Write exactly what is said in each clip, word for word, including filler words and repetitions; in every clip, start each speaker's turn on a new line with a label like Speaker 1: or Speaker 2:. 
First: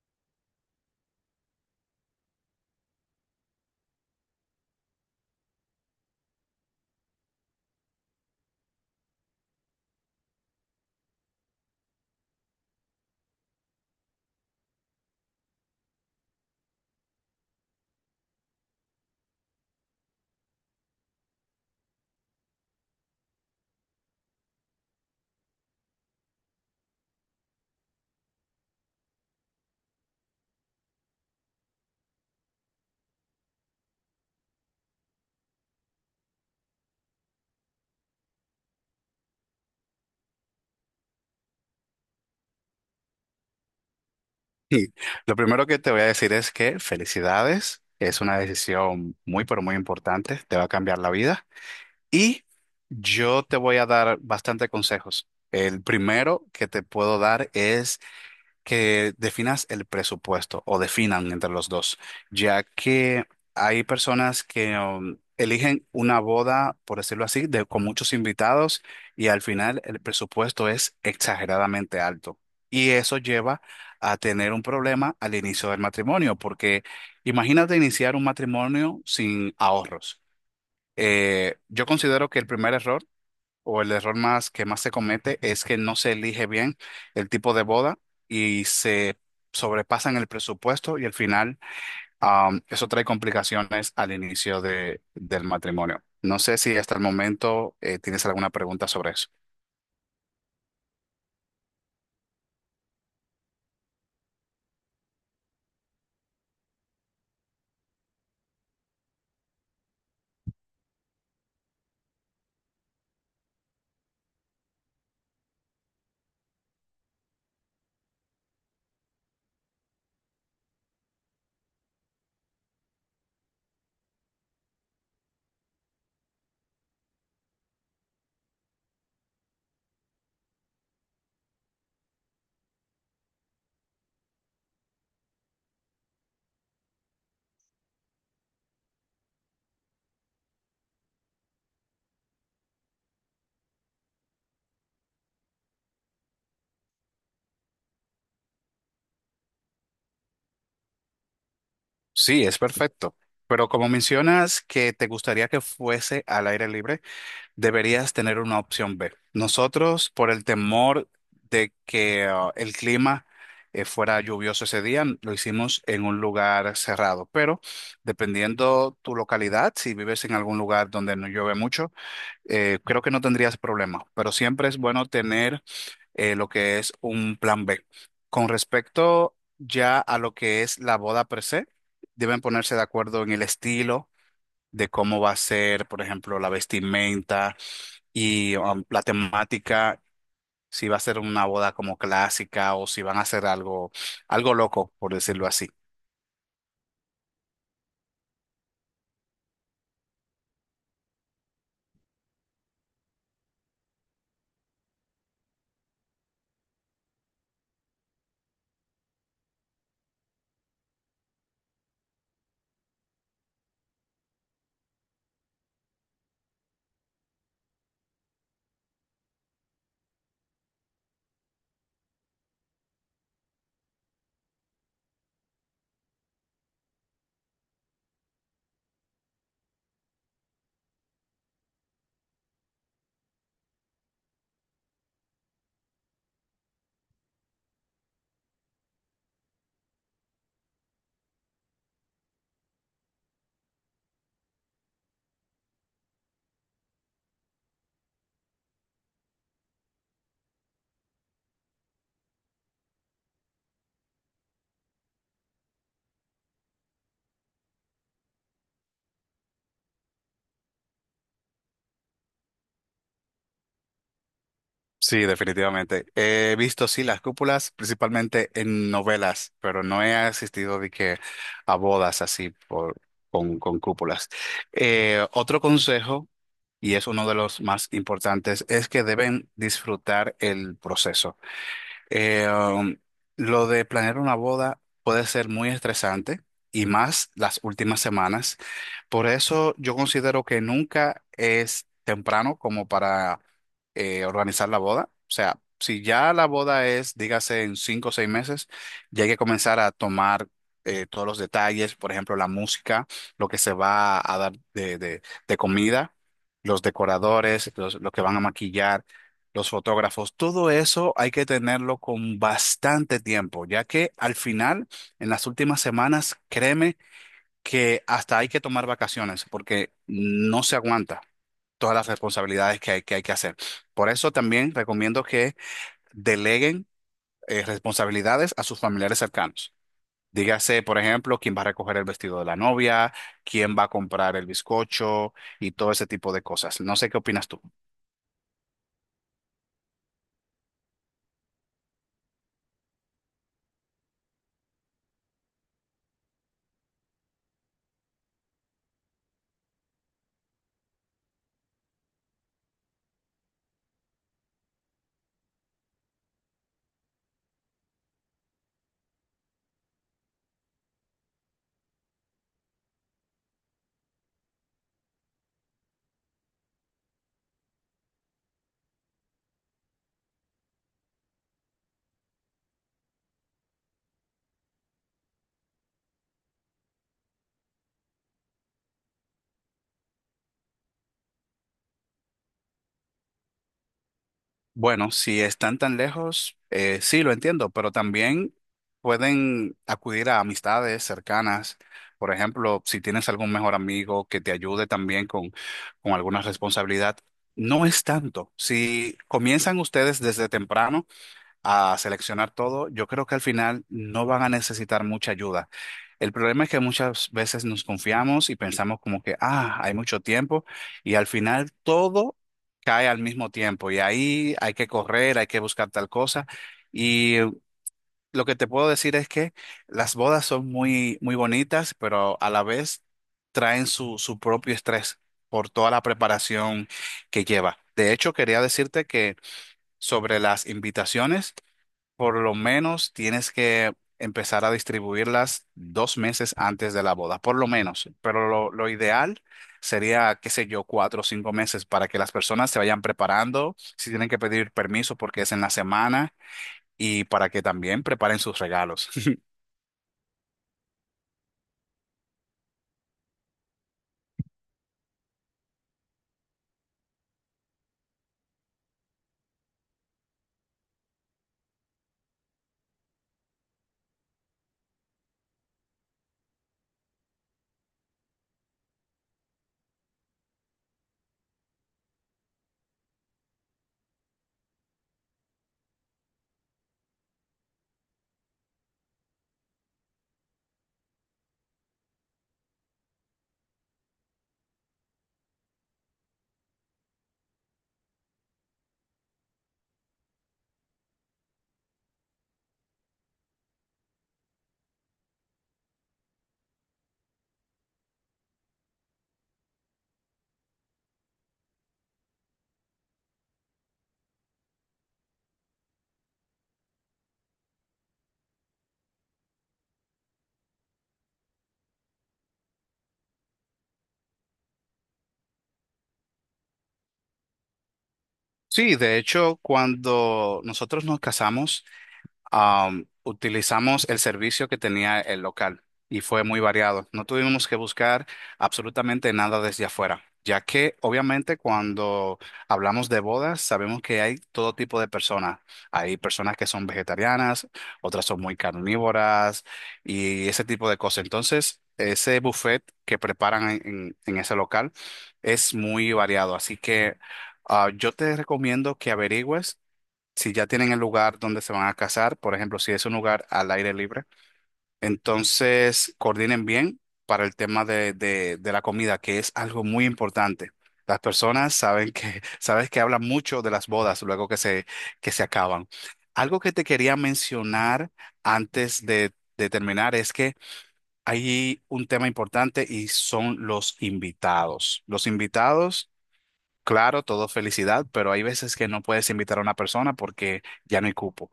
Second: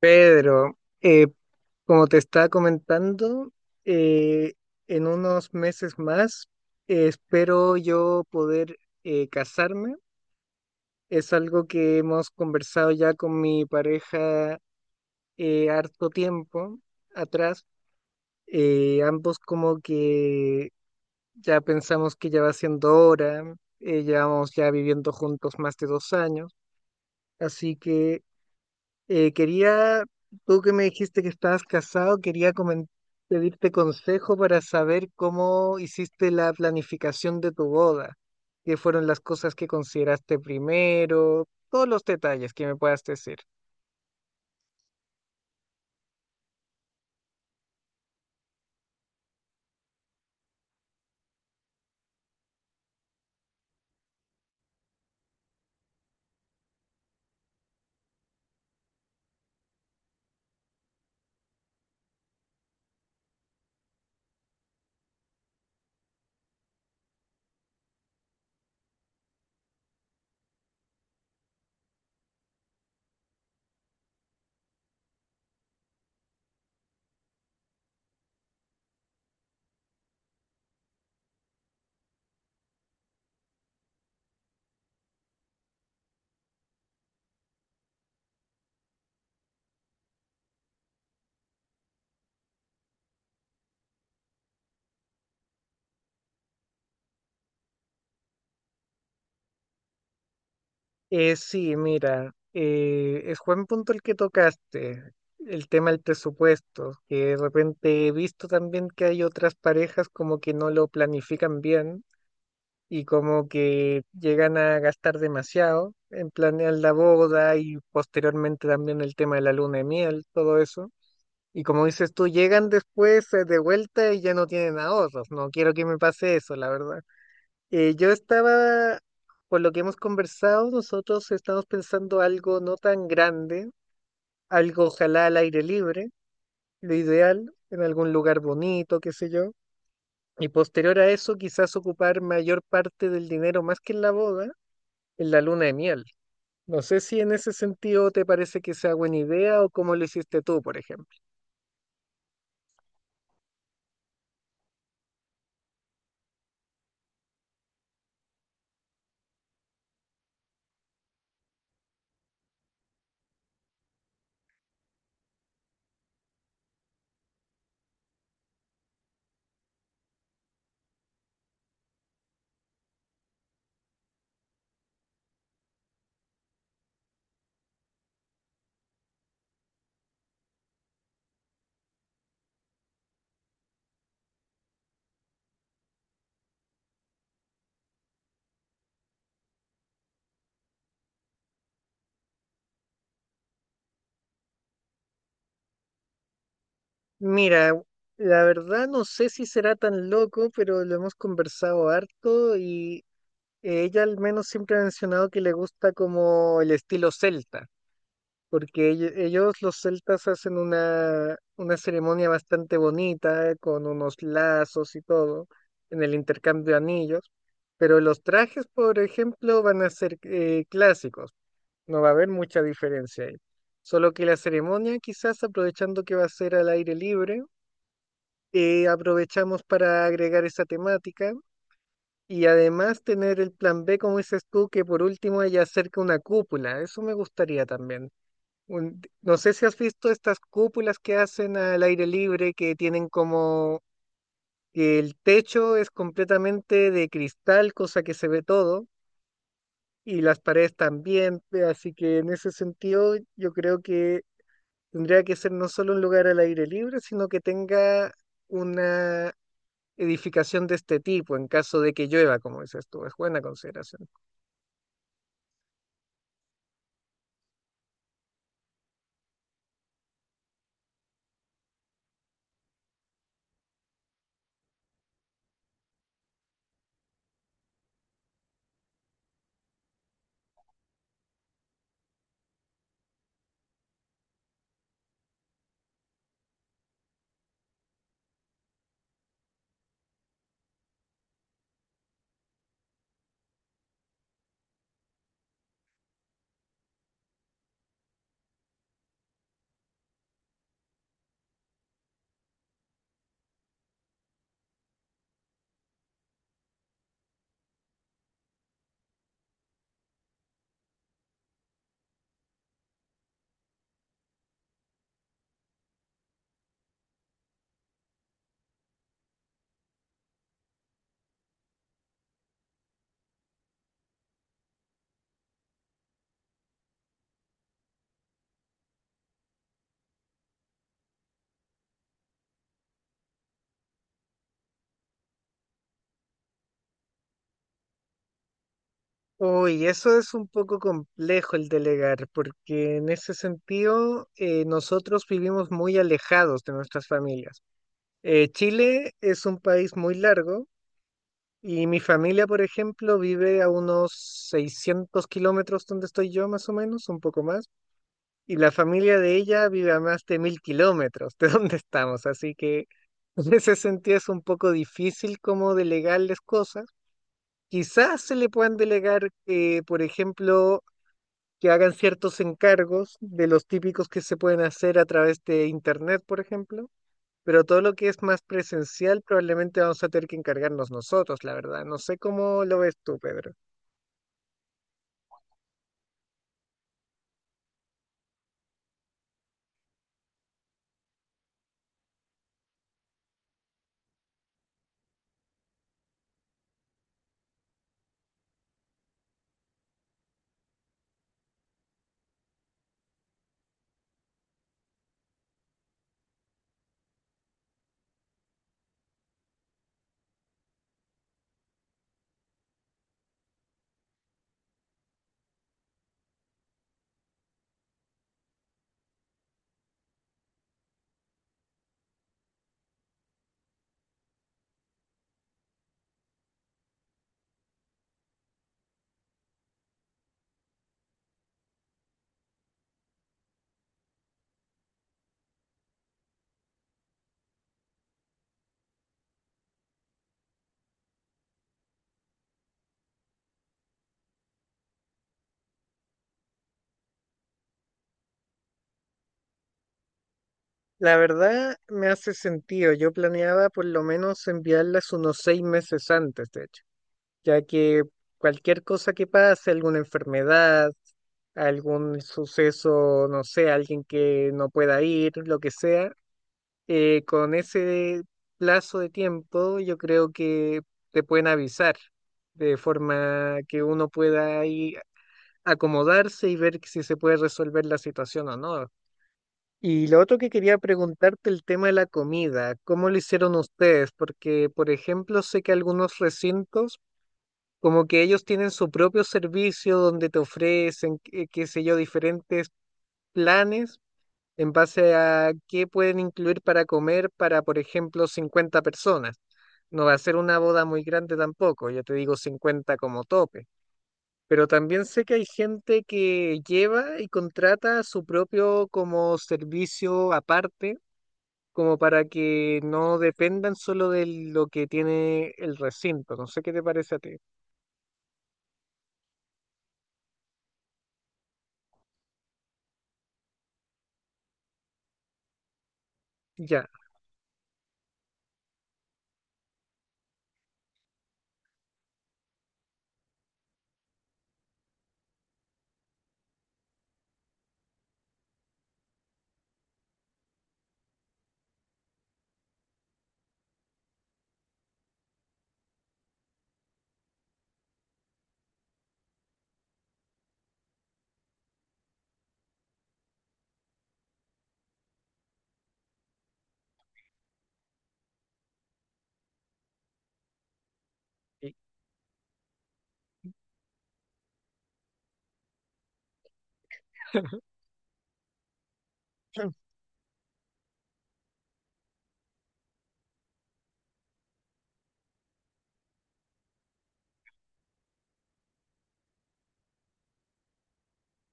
Speaker 1: Pedro, eh, como te estaba comentando, eh, en unos meses más eh, espero yo poder eh, casarme. Es algo que hemos conversado ya con mi pareja eh, harto tiempo atrás. Eh, ambos como que ya pensamos que ya va siendo hora, eh, llevamos ya viviendo juntos más de dos años, así que Eh, quería, tú que me dijiste que estabas casado, quería comen- pedirte consejo para saber cómo hiciste la planificación de tu boda, qué fueron las cosas que consideraste primero, todos los detalles que me puedas decir.
Speaker 2: Sí, lo primero que te voy a decir es que felicidades, es una decisión muy, pero muy importante, te va a cambiar la vida y yo te voy a dar bastante consejos. El primero que te puedo dar es que definas el presupuesto o definan entre los dos, ya que hay personas que um, eligen una boda, por decirlo así, de, con muchos invitados y al final el presupuesto es exageradamente alto. Y eso lleva a tener un problema al inicio del matrimonio, porque imagínate iniciar un matrimonio sin ahorros. Eh, yo considero que el primer error o el error más que más se comete es que no se elige bien el tipo de boda y se sobrepasan el presupuesto y al final am, eso trae complicaciones al inicio de, del matrimonio. No sé si hasta el momento eh, tienes alguna pregunta sobre eso.
Speaker 1: Eh, sí, mira, eh, es buen punto el que tocaste, el tema del presupuesto, que de repente he visto también que hay otras parejas como que no lo planifican bien y como que llegan a gastar demasiado en planear la boda y posteriormente también el tema de la luna de miel, todo eso. Y como dices tú, llegan después eh, de vuelta y ya no tienen ahorros. No quiero que me pase eso, la verdad. Eh, yo estaba, por lo que hemos conversado, nosotros estamos pensando algo no tan grande, algo ojalá al aire libre, lo ideal, en algún lugar bonito, qué sé yo. Y posterior a eso, quizás ocupar mayor parte del dinero, más que en la boda, en la luna de miel. No sé si en ese sentido te parece que sea buena idea o cómo lo hiciste tú, por ejemplo.
Speaker 2: Sí, es perfecto. Pero como mencionas que te gustaría que fuese al aire libre, deberías tener una opción B. Nosotros, por el temor de que ah, el clima eh, fuera lluvioso ese día, lo hicimos en un lugar cerrado, pero dependiendo tu localidad, si vives en algún lugar donde no llueve mucho, eh, creo que no tendrías problema, pero siempre es bueno tener eh, lo que es un plan B. Con respecto ya a lo que es la boda per se, deben ponerse de acuerdo en el estilo de cómo va a ser, por ejemplo, la vestimenta y um, la temática, si va a ser una boda como clásica o si van a hacer algo, algo loco, por decirlo así.
Speaker 1: Mira, la verdad no sé si será tan loco, pero lo hemos conversado harto y ella al menos siempre ha mencionado que le gusta como el estilo celta, porque ell- ellos los celtas hacen una, una ceremonia bastante bonita eh, con unos lazos y todo en el intercambio de anillos. Pero los trajes, por ejemplo, van a ser eh, clásicos. No va a haber mucha diferencia ahí. Solo que la ceremonia, quizás aprovechando que va a ser al aire libre, eh, aprovechamos para agregar esa temática y además tener el plan B, como dices tú, que por último haya cerca una cúpula. Eso me gustaría también. Un- no sé si has visto estas cúpulas que hacen al aire libre, que tienen como que el techo es completamente de cristal, cosa que se ve todo. Y las paredes también, eh, así que en ese sentido yo creo que tendría que ser no solo un lugar al aire libre, sino que tenga una edificación de este tipo en caso de que llueva. Como dices tú, es buena consideración.
Speaker 2: Sí, definitivamente. He visto, sí, las cúpulas, principalmente en novelas, pero no he asistido de que a bodas así por, con, con cúpulas. Eh, otro consejo, y es uno de los más importantes, es que deben disfrutar el proceso. Eh, um, lo de planear una boda puede ser muy estresante y más las últimas semanas. Por eso yo considero que nunca es temprano como para eh, organizar la boda. O sea, si ya la boda es, dígase, en cinco o seis meses, ya hay que comenzar a tomar eh, todos los detalles, por ejemplo, la música, lo que se va a dar de, de- de comida, los decoradores, los, lo que van a maquillar los fotógrafos, todo eso hay que tenerlo con bastante tiempo, ya que al final, en las últimas semanas, créeme que hasta hay que tomar vacaciones porque no se aguanta todas las responsabilidades que hay que, hay que hacer. Por eso también recomiendo que deleguen eh, responsabilidades a sus familiares cercanos. Dígase, por ejemplo, quién va a recoger el vestido de la novia, quién va a comprar el bizcocho y todo ese tipo de cosas. No sé qué opinas tú.
Speaker 1: Uy, eso es un poco complejo el delegar, porque en ese sentido eh, nosotros vivimos muy alejados de nuestras familias. Eh, Chile es un país muy largo y mi familia, por ejemplo, vive a unos seiscientos kilómetros donde estoy yo, más o menos, un poco más. Y la familia de ella vive a más de mil kilómetros de donde estamos, así que en ese sentido es un poco difícil como delegarles cosas. Quizás se le puedan delegar, eh, por ejemplo, que hagan ciertos encargos de los típicos que se pueden hacer a través de internet, por ejemplo. Pero todo lo que es más presencial probablemente vamos a tener que encargarnos nosotros, la verdad. No sé cómo lo ves tú, Pedro.
Speaker 2: Bueno, si están tan lejos, eh, sí, lo entiendo, pero también pueden acudir a amistades cercanas. Por ejemplo, si tienes algún mejor amigo que te ayude también con, con alguna responsabilidad, no es tanto. Si comienzan ustedes desde temprano, a seleccionar todo, yo creo que al final no van a necesitar mucha ayuda. El problema es que muchas veces nos confiamos y pensamos como que, ah, hay mucho tiempo y al final todo cae al mismo tiempo y ahí hay que correr, hay que buscar tal cosa. Y lo que te puedo decir es que las bodas son muy, muy bonitas, pero a la vez traen su, su propio estrés por toda la preparación que lleva. De hecho, quería decirte que sobre las invitaciones, por lo menos tienes que empezar a distribuirlas dos meses antes de la boda, por lo menos. Pero lo, lo ideal sería, qué sé yo, cuatro o cinco meses para que las personas se vayan preparando, si tienen que pedir permiso porque es en la semana y para que también preparen sus regalos.
Speaker 1: La verdad me hace sentido. Yo planeaba por lo menos enviarlas unos seis meses antes, de hecho, ya que cualquier cosa que pase, alguna enfermedad, algún suceso, no sé, alguien que no pueda ir, lo que sea, eh, con ese plazo de tiempo yo creo que te pueden avisar de forma que uno pueda ahí acomodarse y ver si se puede resolver la situación o no. Y lo otro que quería preguntarte, el tema de la comida, ¿cómo lo hicieron ustedes? Porque, por ejemplo, sé que algunos recintos como que ellos tienen su propio servicio donde te ofrecen, qué, qué sé yo, diferentes planes en base a qué pueden incluir para comer para, por ejemplo, cincuenta personas. No va a ser una boda muy grande tampoco, ya te digo cincuenta como tope. Pero también sé que hay gente que lleva y contrata su propio como servicio aparte, como para que no dependan solo de lo que tiene el recinto. No sé qué te parece a ti.
Speaker 2: Sí, de hecho, cuando nosotros nos casamos, am, utilizamos el servicio que tenía el local y fue muy
Speaker 1: Ya.
Speaker 2: variado. No tuvimos que buscar absolutamente nada desde afuera, ya que obviamente cuando hablamos de bodas sabemos que hay todo tipo de personas. Hay personas que son vegetarianas, otras son muy carnívoras y ese tipo de cosas. Entonces, ese buffet que preparan en, en- en ese local es muy variado. Así que ah, yo te recomiendo que averigües si ya tienen el lugar donde se van a casar, por ejemplo, si es un lugar al aire libre, entonces coordinen bien para el tema de, de- de la comida, que es algo muy importante. Las
Speaker 1: Y-
Speaker 2: personas saben que, sabes que hablan mucho de las bodas luego que se, que se acaban. Algo que te quería mencionar antes de, de terminar es que hay un tema importante y son los invitados. Los invitados. Claro, todo felicidad, pero hay veces que no puedes invitar a una persona porque ya no hay cupo.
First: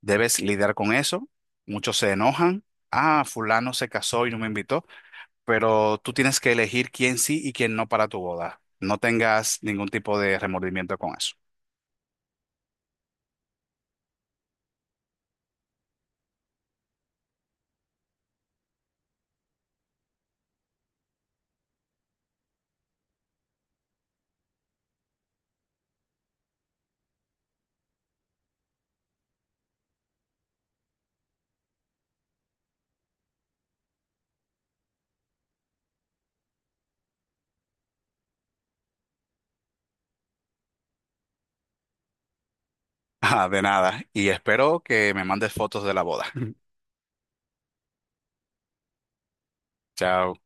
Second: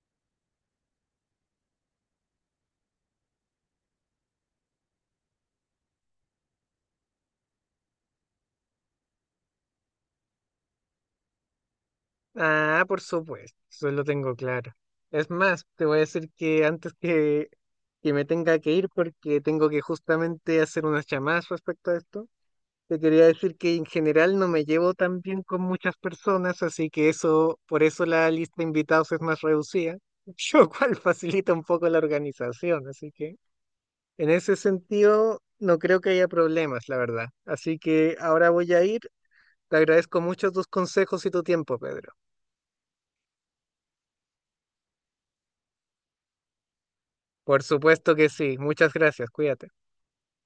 Speaker 2: Debes lidiar con eso. Muchos se enojan. Ah, fulano se casó y no me invitó, pero tú tienes que elegir quién sí y quién no para tu boda. No tengas ningún tipo de remordimiento con eso.
Speaker 1: Ah, por supuesto, eso lo tengo claro. Es más, te voy a decir que antes que, que me tenga que ir, porque tengo que justamente hacer unas llamadas respecto a esto, te quería decir que en general no me llevo tan bien con muchas personas, así que eso, por eso la lista de invitados es más reducida, lo cual facilita un poco la organización, así que en ese sentido no creo que haya problemas, la verdad. Así que ahora voy a ir, te agradezco mucho tus consejos y tu tiempo, Pedro.
Speaker 2: Ah, de nada. Y espero que me mandes fotos de la boda.
Speaker 1: Por supuesto que sí. Muchas gracias. Cuídate.
Speaker 2: Chao.